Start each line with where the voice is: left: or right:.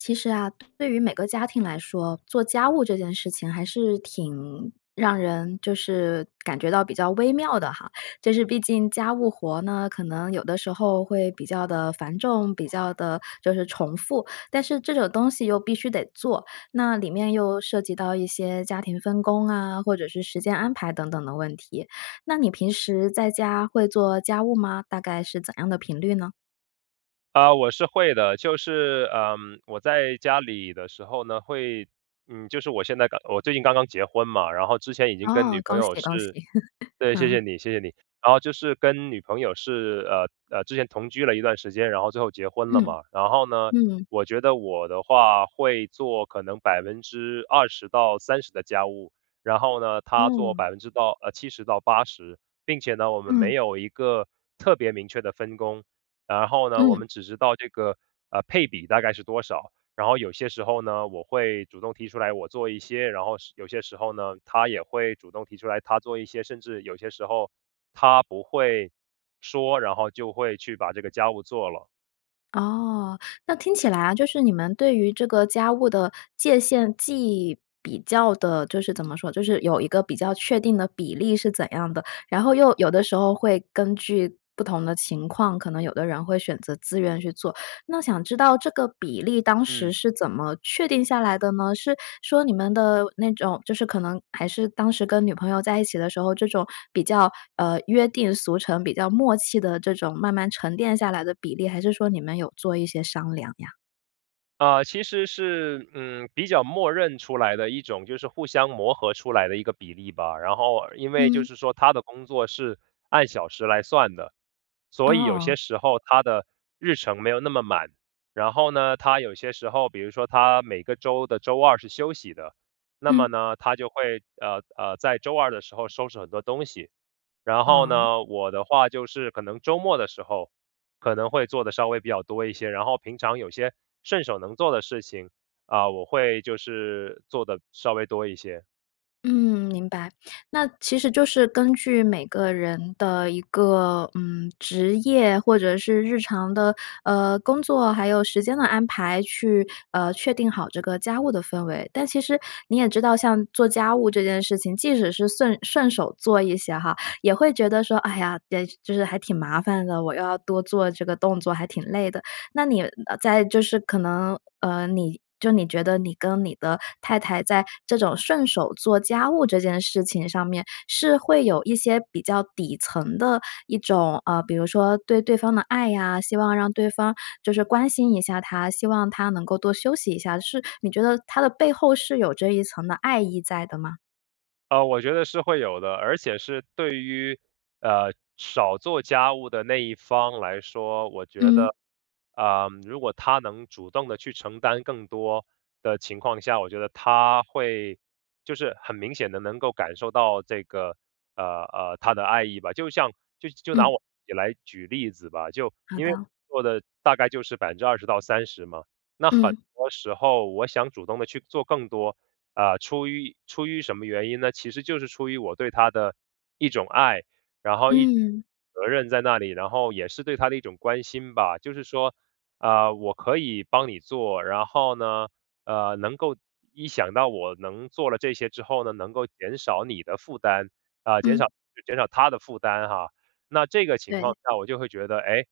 left: 其实啊，对于每个家庭来说，做家务这件事情还是挺让人就是感觉到比较微妙的哈，就是毕竟家务活呢，可能有的时候会比较地繁重，比较地就是重复。但是这种东西又必须得做，那里面又涉及到一些家庭分工啊，或者是时间安排等等的问题，那你平时在家会做家务吗？大概是怎样的频率呢？
right: 啊，我是会的，就是，呃，我在家里的时候呢，会，嗯，就是我现在刚我最近刚刚结婚嘛，然后之前已经跟
left: 哦，
right: 女朋
left: 恭
right: 友
left: 喜恭喜。
right: 是 对，谢谢
left: 嗯。
right: 你，谢谢你。然后就是跟女朋友是，呃，呃，之前同居了一段时间，然后最后结婚了
left: 嗯。
right: 嘛。然后呢，
left: 嗯。
right: 我觉得我的话会做可能20%-30%的家务，然后呢，她做
left: 哦。
right: 70%-80%并且呢，我们没
left: 嗯。
right: 有一个，特别明确的分工。然后呢，我
left: 嗯。
right: 们只知道这个，呃，配比大概是多少，然后有些时候呢，我会主动提出来我做一些，然后是有些时候呢，她也会主动提出来她做一些，甚至有些时候，她不会说，然后就会去把这个家务做了。
left: 哦。那听起来啊，就是你们对于这个家务的界限既比较的就是怎么说就是有一个比较确定的比例是怎样的，然后又有的时候会根据不同的情况，可能有的人会选择自愿去做，那想知道这个比例当时
right: 嗯。
left: 是怎么确定下来的呢？是说你们的那种就是可能还是当时跟女朋友在一起的时候，这种比较，呃，约定俗成、比较默契的，这种慢慢沉淀下来的比例，还是说你们有做一些商量呀？
right: 呃，其实是，嗯，比较默认出来的一种，就是互相磨合出来的一个比例吧。然后因为就
left: 嗯。
right: 是说她的工作是按小时来算的，所以有
left: 哦。
right: 些时候她的日程没有那么满，然后呢，她有些时候，比如说她每个周的周二是休息的。那么
left: 嗯。
right: 呢，她就会，呃，呃，在周二的时候收拾很多东西，然后
left: 嗯。
right: 呢，我的话就是可能周末的时候，可能会做得稍微比较多一些。然后平常有些顺手能做的事情，嗯，我会就是做得稍微多一些。
left: 嗯，明白。那其实就是根据每个人的一个，嗯，职业，或者是日常的，呃，工作，还有时间的安排，去，呃，确定好这个家务的氛围。但其实你也知道，像做家务这件事情，即使是 顺 顺手做一些哈，也会觉得说：“哎呀，也就是还挺麻烦的，我要多做这个动作，还挺累的。”那你，呃，在就是可能呃，你就你觉得你跟你的太太在这种顺手做家务这件事情上面，是会有一些比较底层的一种，呃，比如说对对方的爱呀，希望让对方就是关心一下她，希望她能够多休息一下，是你觉得它的背后是有这一层的爱意在的吗？
right: 呃，我觉得是会有的，而且是对于，呃，少做家务的那一方来说，我觉
left: 嗯。
right: 得，嗯，如果他能主动地去承担更多的情况下，我觉得他会就是很明显地能够感受到这个，呃，呃，他的爱意吧。就像就就拿
left: 嗯。
right: 我自己来举例子吧，就
left: 好
right: 因为我
left: 的。
right: 做的大概就是20%-30%嘛，那很
left: 嗯。
right: 多时候我想主动地去做更多，呃，出于出于什么原因呢？其实就是出于我对她的一种爱，然后一种
left: 嗯。
right: 责任在那里，然后也是对她的一种关心吧。就是说，呃，我可以帮你做，然后呢，呃，能够一想到我能做了这些之后呢，能够减少你的负担，呃，减少
left: 嗯。
right: 减少她的负担哈。那这个情况
left: 对。
right: 下我就会觉得，诶，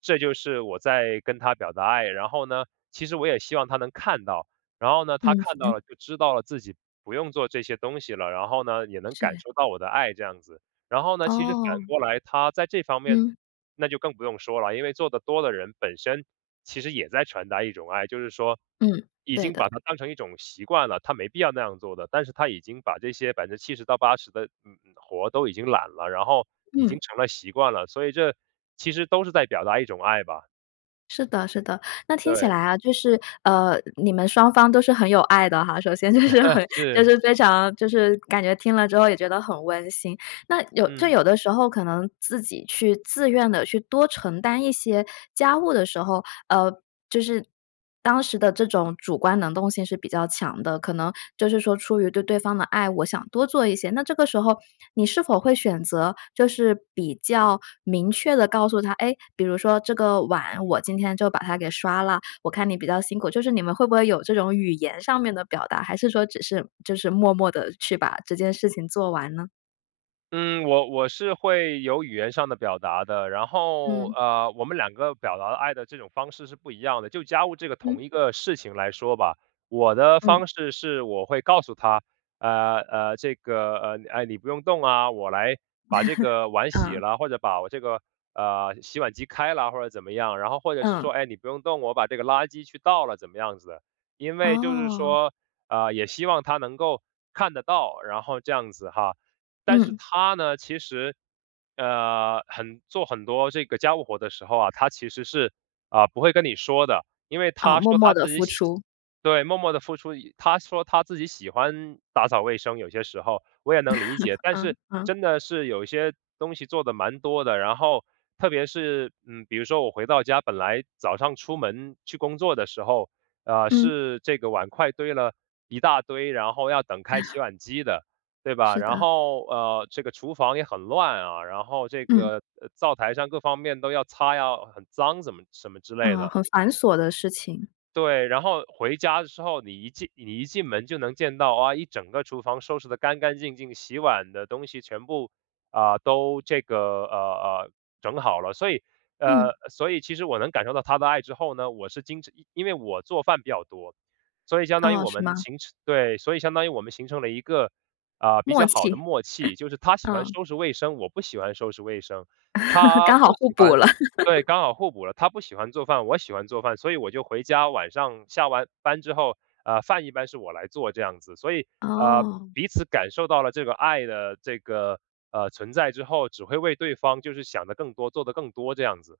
right: 这就是我在跟她表达爱。然后呢，其实我也希望她能看到，然后呢，她
left: 嗯。
right: 看到 了就知道了自己不用做这些东西了，然后呢也能感
left: 是。
right: 受到我的爱这样子。然后呢，其实反
left: 哦。
right: 过来她在这方面，
left: 嗯。
right: 那就更不用说了，因为做的多的人本身其实也在传达一种爱，就是说
left: 嗯，
right: 已
left: 对
right: 经
left: 的。
right: 把它当成一种习惯了，她没必要那样做的，但是她已经把这些70%-80%的，嗯，嗯，活儿都已经揽了，然后已
left: 嗯。
right: 经成了习惯了，所以这其实都是在表达一种爱吧。
left: 是的是的。那听起
right: 对。
left: 来啊，就是呃，你们双方都是很有爱的哈，首先就是很 就
right: 是。
left: 是非常就是感觉听了之后也觉得很温馨。那有就
right: 嗯。
left: 有的时候可能自己去自愿地去多承担一些家务的时候，呃，就是，当时的这种主观能动性是比较强的。可能就是说出于对对方的爱，我想多做一些。那这个时候，你是否会选择就是比较明确地告诉她，哎，比如说：“这个碗我今天就把它给刷了，我看你比较辛苦。”就是你们会不会有这种语言上面的表达，还是说只是就是默默地去把这件事情做完呢？
right: 嗯，我我是会有语言上的表达的，然后，
left: 嗯。
right: 呃，我们两个表达的爱的这种方式是不一样的。就家务这个同
left: 嗯。
right: 一个事情来说吧，我的
left: 嗯。
right: 方式是我会告诉她：“呃，呃，这个，呃，哎，你不用动啊，我来，把这个 碗洗
left: 嗯。
right: 了，或者把我这个，呃，洗碗机开了或者怎么样。”然后，或者是
left: 嗯。
right: 说：“哎，你不用动，我把这个垃圾去倒了怎么样子。”因为就是
left: 哦。
right: 说，呃，也希望她能够看得到，然后这样子哈。但是
left: 嗯。
right: 她呢？其实，呃，很做很多这个家务活的时候啊，她其实是，呃，不会跟你说的。因为
left: 哦，
right: 她
left: 默
right: 说
left: 默
right: 她
left: 地
right: 自己
left: 付
right: 喜
left: 出。
right: 对，默默地付出。她说她自己喜欢打扫卫生，有些时候，我也能理解。但
left: 嗯，
right: 是
left: 嗯。
right: 真的是有一些东西做得蛮多的，然后特别是，嗯，比如说我回到家本来早上出门去工作的时候，呃，
left: 嗯。
right: 是这个碗筷堆了一大堆，然后要等开洗 碗机的，对吧？
left: 是
right: 然
left: 的。
right: 后，呃，这个厨房也很乱啊，然后这
left: 嗯。
right: 个呃，灶台上各方面都要擦呀，很脏怎么什么之类
left: 呃，
right: 的
left: 很繁琐的事情。
right: 对，然后回家的时候，你一进你一进门就能见到，啊，一整个厨房收拾得干干净净，洗碗的东西全部，呃，都这个，呃，呃，整好了。所以，
left: 嗯。
right: 呃，所以其实我能感受到她的爱之后呢，我是经常因为我做饭比较多，所以相当于
left: 哦，
right: 我
left: 是
right: 们
left: 吗？
right: 形成对，所以相当于我们形成了一个，呃，比
left: 默
right: 较好的
left: 契，
right: 默契。就是她 喜欢
left: 嗯。
right: 收拾卫生，我不喜欢收拾卫生，她
left: 刚好
right: 不
left: 互
right: 喜欢
left: 补了。
right: 对，刚好互补了，她不喜欢做饭，我喜欢做饭，所以我就回家，晚上下完班之后，呃，饭一般是我来做这样子。所以，呃，
left: 哦。
right: 彼此感受到了这个爱的这个，呃，存在之后，只会为对方就是想得更多、做得更多，这样子。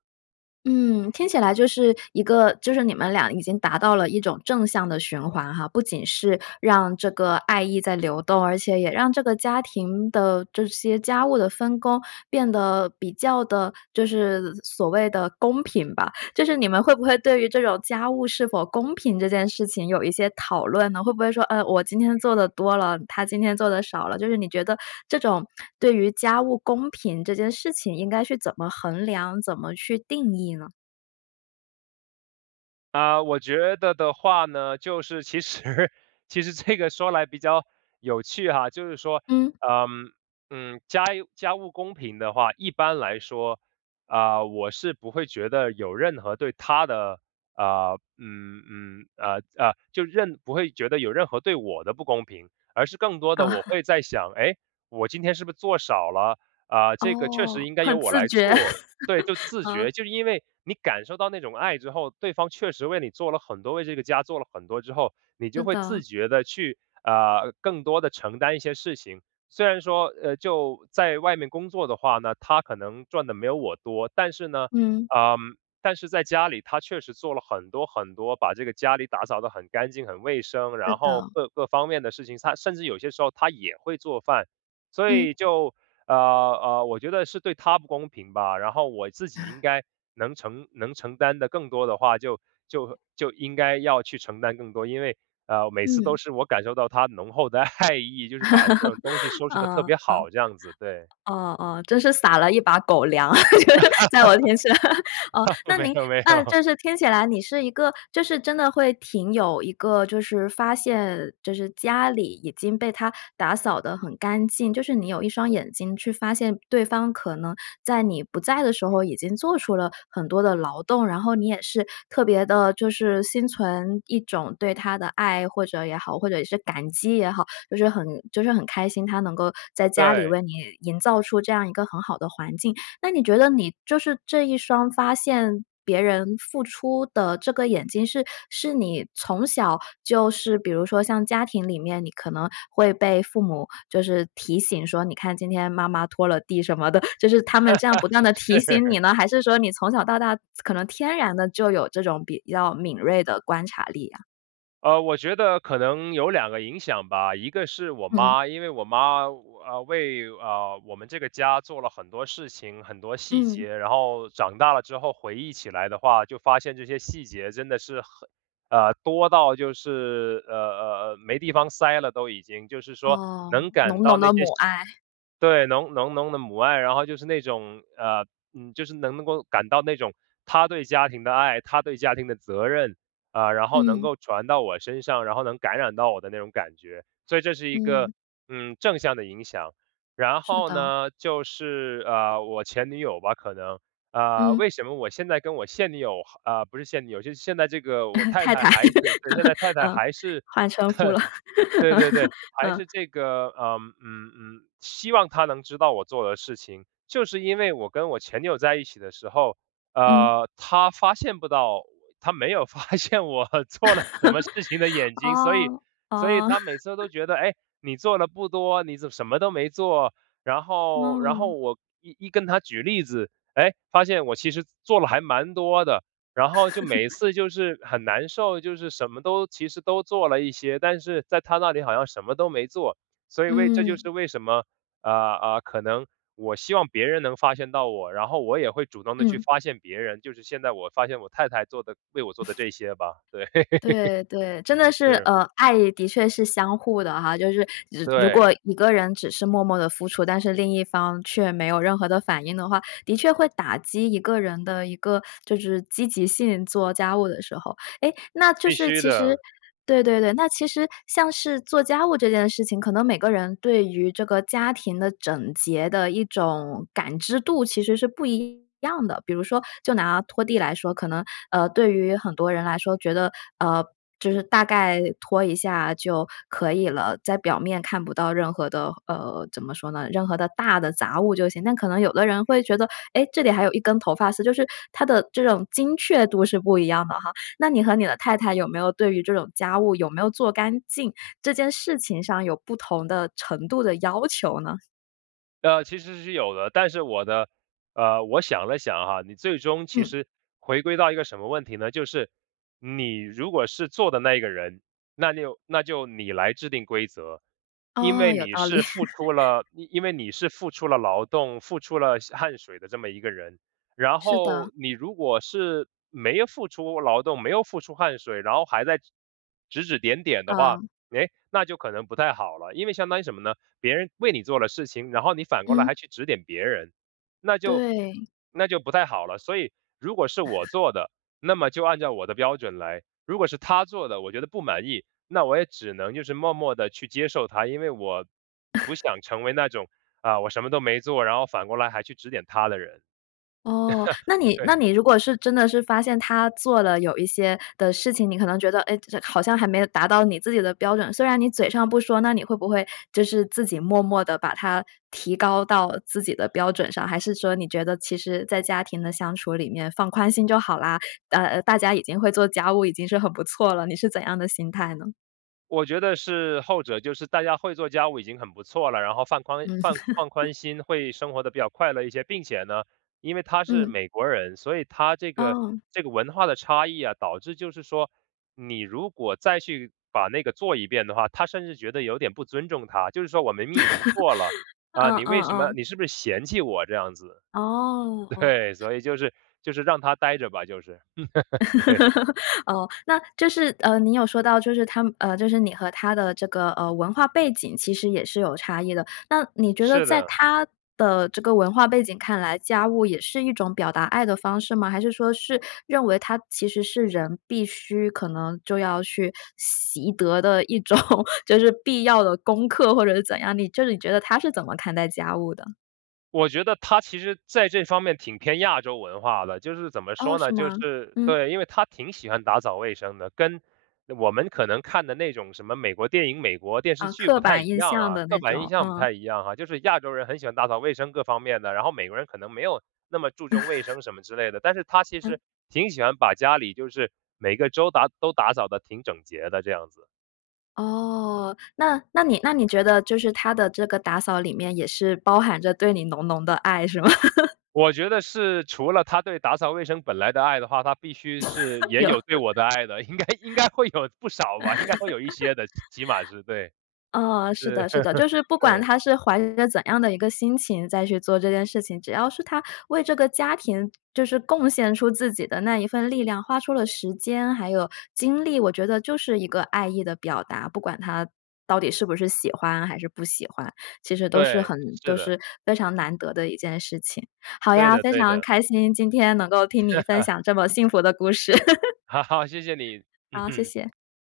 left: 嗯，听起来就是一个就是你们俩已经达到了一种正向的循环哈。不仅是让这个爱意在流动，而且也让这个家庭的这些家务的分工变得比较地就是所谓的公平吧。就是你们会不会对于这种家务是否公平这件事情，有一些讨论呢？会不会说：“呃，我今天做得多了，她今天做得少了。”就是你觉得这种对于家务公平这件事情，应该去怎么衡量、怎么去定义呢？
right: 呃，我觉得的话呢，就是其实其实这个说来比较，有趣哈。就是说，
left: 嗯。
right: 呃，嗯，家家务公平的话，一般来说，啊，我是不会觉得有任何对她的，呃，嗯，嗯，呃，呃，就任不会觉得有任何对我的不公平，而是更多的我 会在想：“哎，我今天是不做少了，呃，这个确实
left: 哦，
right: 应该由
left: 很
right: 我
left: 自
right: 来
left: 觉。
right: 做”对，就 自觉。
left: 嗯。
right: 就是因为你感受到那种爱之后，对方确实为你做了很多，为这个家做了很多之后，你就
left: 是
right: 会
left: 的。
right: 自觉地去，呃，更多地承担一些事情。虽然说，呃，就在外面工作的话呢，她可能赚得没有我多，但是呢，
left: 嗯。
right: 呃，但是在家里，她确实做了很多，很多，把这个家里打扫得很干净、很卫生，
left: 是
right: 然后
left: 的。
right: 各各方面的事情，她，甚至有些时候她也会做饭。所
left: 嗯。
right: 以就，呃，呃，我觉得是对她不公平吧，然后我自己应 该能承能承担得更多的话，就就就应该要去承担更多，因为，呃，每次都
left: 嗯。
right: 是我感受到她浓厚的爱意，就是把各种东西 收拾得特
left: 啊，
right: 别
left: 啊。
right: 好，这样子，对。
left: 啊，啊。真是撒了一把狗粮，就是在我身上。哦，那
right: 没
left: 您
right: 有，没
left: 那
right: 有。
left: 这是听起来你是一个，就是，真的会挺有一个，就是发现，就是家里已经被她打扫得很干净，就是你有1双眼睛去发现对方可能在你不在的时候，已经做出了很多的劳动，然后你也是特别地，就是心存一种对她的爱，或者也好，或者是感激也好。就是很就是很开心，她能够在家里
right: 对。
left: 为你营造出这样一个很好的环境。那你觉得你，就是这一双发现别人付出的这个眼睛，是是你从小就是比如说像家庭里面，你可能会被父母，就是提醒说：“你看今天妈妈拖了地什么的。“就是他 们这样不断地提醒
right: 是。
left: 你呢，还是说你从小到大可能天然的，就有这种比较敏锐的观察力啊？
right: 呃，我觉得可能有两个影响吧，一个是我
left: 嗯。
right: 妈，因为我妈，呃，为，呃，我们这个家做了很多事情、很多细
left: 嗯。
right: 节，然后长大了之后回忆起来的话，就发现这些细节真的是很呃，多到就是，呃，呃，呃，没地方塞了都已经。就是说
left: 哦，
right: 能感
left: 浓
right: 到
left: 浓
right: 那
left: 的
right: 些
left: 母
right: 细
left: 爱。
right: 对，浓浓浓的母爱，然后就是那种，呃，嗯，就是能够感到那种她对家庭的爱、她对家庭的责任，呃，然后能
left: 嗯。
right: 够传到我身上，然后能感染到我的那种感觉。所以这是一个，
left: 嗯。
right: 嗯，正向的影响，然
left: 是
right: 后
left: 的。
right: 呢，就是，呃，我前女友吧，可能，呃，
left: 嗯。
right: 为什么我现在跟我现女友哈呃，不是现女友就是现在这个我 太
left: 太
right: 太，
left: 太，
right: 还是对，现在太 太
left: 呃，
right: 还是
left: 换称呼了。
right: 对
left: 嗯。
right: 对对，还是这个，呃，嗯，嗯，嗯，希望她能知道我做的事情。就是因为我跟我前女友在一起的时候，
left: 嗯。
right: 呃，她发现不到我她没有发现我做了什么事情的眼 睛，所以
left: 哦，
right: 所以
left: 哦。
right: 她每次都 觉得：“唉，你做得不多，你怎么什么都没做。”然后然后
left: 哦。
right: 我一一跟她我举例子，诶，发现我其实做了还蛮多的。然后就每一 次就是很难受，就是什么都其实都做了一些，但是在她那里好像什么都没做。所以为这就是
left: 嗯。
right: 为什么，啊，啊，可能我希望别人能发现到我，然后我也会主动地去
left: 嗯。
right: 发现别人，就是现在我发现我太太做的为我做的 这些吧。对，
left: 对，对，真 的是
right: 是。
left: 呃，爱的确是相互的哈。就是只如
right: 对。
left: 果一个人只是默默地付出，但是另一方却没有任何的反应的话，的确会打击一个人的一个就是积极性-做家务的时候。诶，那就
right: 必
left: 是
right: 须
left: 其实
right: 的。
left: 对对对，那其实像是做家务这件事情，可能每个人对于这个家庭的整洁的一种感知度其实是不一样的。比如说就拿拖地来说，可能，呃，对于很多人来说，觉得，呃，就是“大概拖一下就可以了”，在表面看不到任何的，呃，怎么说呢，任何的大的杂物就行。那可能有的人会觉得：“诶，这里还有一根头发丝。”就是它的这种精确度是不一样的哈，那你和你的太太有没有对于这种家务有没有做干净，这件事情上有不同的程度的要求呢？
right: 呃，其实是有的，但是我的，呃，我想了想啊，你最终其
left: 嗯。
right: 实回归到一个什么问题呢，就是你如果是做的那一个人，那就那就你来制定规则，因
left: 哦，
right: 为
left: 有
right: 你
left: 道理。
right: 是付出 了，因因为你是付出了劳动付出了汗水的这么一个人。然
left: 是的。
right: 后你如果是没有付出劳动，没有付出汗水，然后还在，指指点点的话，
left: 嗯。
right: 哎，那就可能不太好了。因为相当于什么呢？别人为你做了事情，然后你反过来还
left: 嗯。
right: 去指点别人，那就
left: 对。
right: 那就不太好了。所以如果是我 做的，那么就按照我的标准来，如果是她做的，我觉得不满意，那我也只能就是默默地去接受她，因为我不 想成为那种，啊，我什么都没做，然后反过来还去指点她的人。
left: 哦，那 你那
right: 对。
left: 你如果是真的是发现她做了有一些的事情，你可能觉得，哎，这好像还没有达到你自己的标准，虽然你嘴上不说，那你会不会就是自己默默地把它提高到自己的标准上，还是说你觉得，其实在家庭的相处里面放宽心就好啦，呃呃，大家已经会做家务，已经是很不错了，你是怎样的心态呢？
right: 我觉得是后者，就是大家会做家务已经很不错了，然后放宽
left: 嗯。
right: 放放 宽心会生活得比较快乐一些。并且呢，因为她是
left: 嗯。
right: 美国人，所以她这个
left: 哦。
right: 这个文化的差异啊，导致就是说，你如果再去把那个做一遍的话，她甚至觉得有点不尊重她。就是说：“我明明已 经做了，啊，
left: 嗯
right: 你
left: 嗯
right: 为什么
left: 嗯。
right: 你是不是嫌弃我这样子？”
left: 哦，哦。
right: 对，所以就是就是让她待着吧，就是。对。
left: 哦，那就是，呃，你有说到就是她们就是你和她的这个，呃，文化背景其实也是有差异的。那你觉得
right: 是
left: 在
right: 的。
left: 她的这个文化背景看来，家务也是一种表达爱的方式吗？还是说是认为它其实是人必须可能就要去习得的一种，就是必要的功课或者是怎样，你就是你觉得她是怎么看待家务的？
right: 我觉得她其实在这方面挺偏亚洲文化的，就是怎么
left: 哦，
right: 说
left: 是
right: 呢，就
left: 吗？
right: 是
left: 嗯。
right: 对，因为她挺喜欢打扫卫生的。跟我们可能看的那种什么美国电影、美国电视
left: 啊，
right: 剧
left: 刻
right: 不太
left: 板
right: 一
left: 印
right: 样
left: 象
right: 啊，
left: 的
right: 刻
left: 那
right: 板印
left: 种，
right: 象不
left: 嗯。
right: 太一样啊。就是亚洲人很喜欢打扫卫生各方面的，然后美国人可能没有那么注重卫 生什么之类的，但是她其
left: 嗯。
right: 实挺喜欢把家里就是每个周打都打扫得挺整洁的这样子。
left: 哦，那那你那你觉得就是她的这个打扫里面也是包含着对你浓浓的爱是吗？
right: 我觉得是除了她对打扫卫生本来的爱的话，她必须是 也
left: 有。
right: 有 对我的爱的，应该应该会有不少吧，应该会有一些的，起码是，对。
left: 呃，是
right: 是，
left: 的，是的，就是 不管
right: 对。
left: 她是怀着怎样的一个心情在去做这件事情，只要是她为这个家庭就是贡献出自己的那一份力量，花出了时间，还有精力，我觉得就是一个爱意的表达，不管她到底是不是喜欢还是不喜欢，其实都是
right: 对，
left: 很
right: 是
left: 都是
right: 的。
left: 非常难得的一件事情。好
right: 对
left: 呀，
right: 的，
left: 非
right: 对
left: 常
right: 的。
left: 开心，今天能够听你分 享这么幸福的故事。
right: 好好，谢谢你。嗯
left: 好，谢
right: 哼。
left: 谢。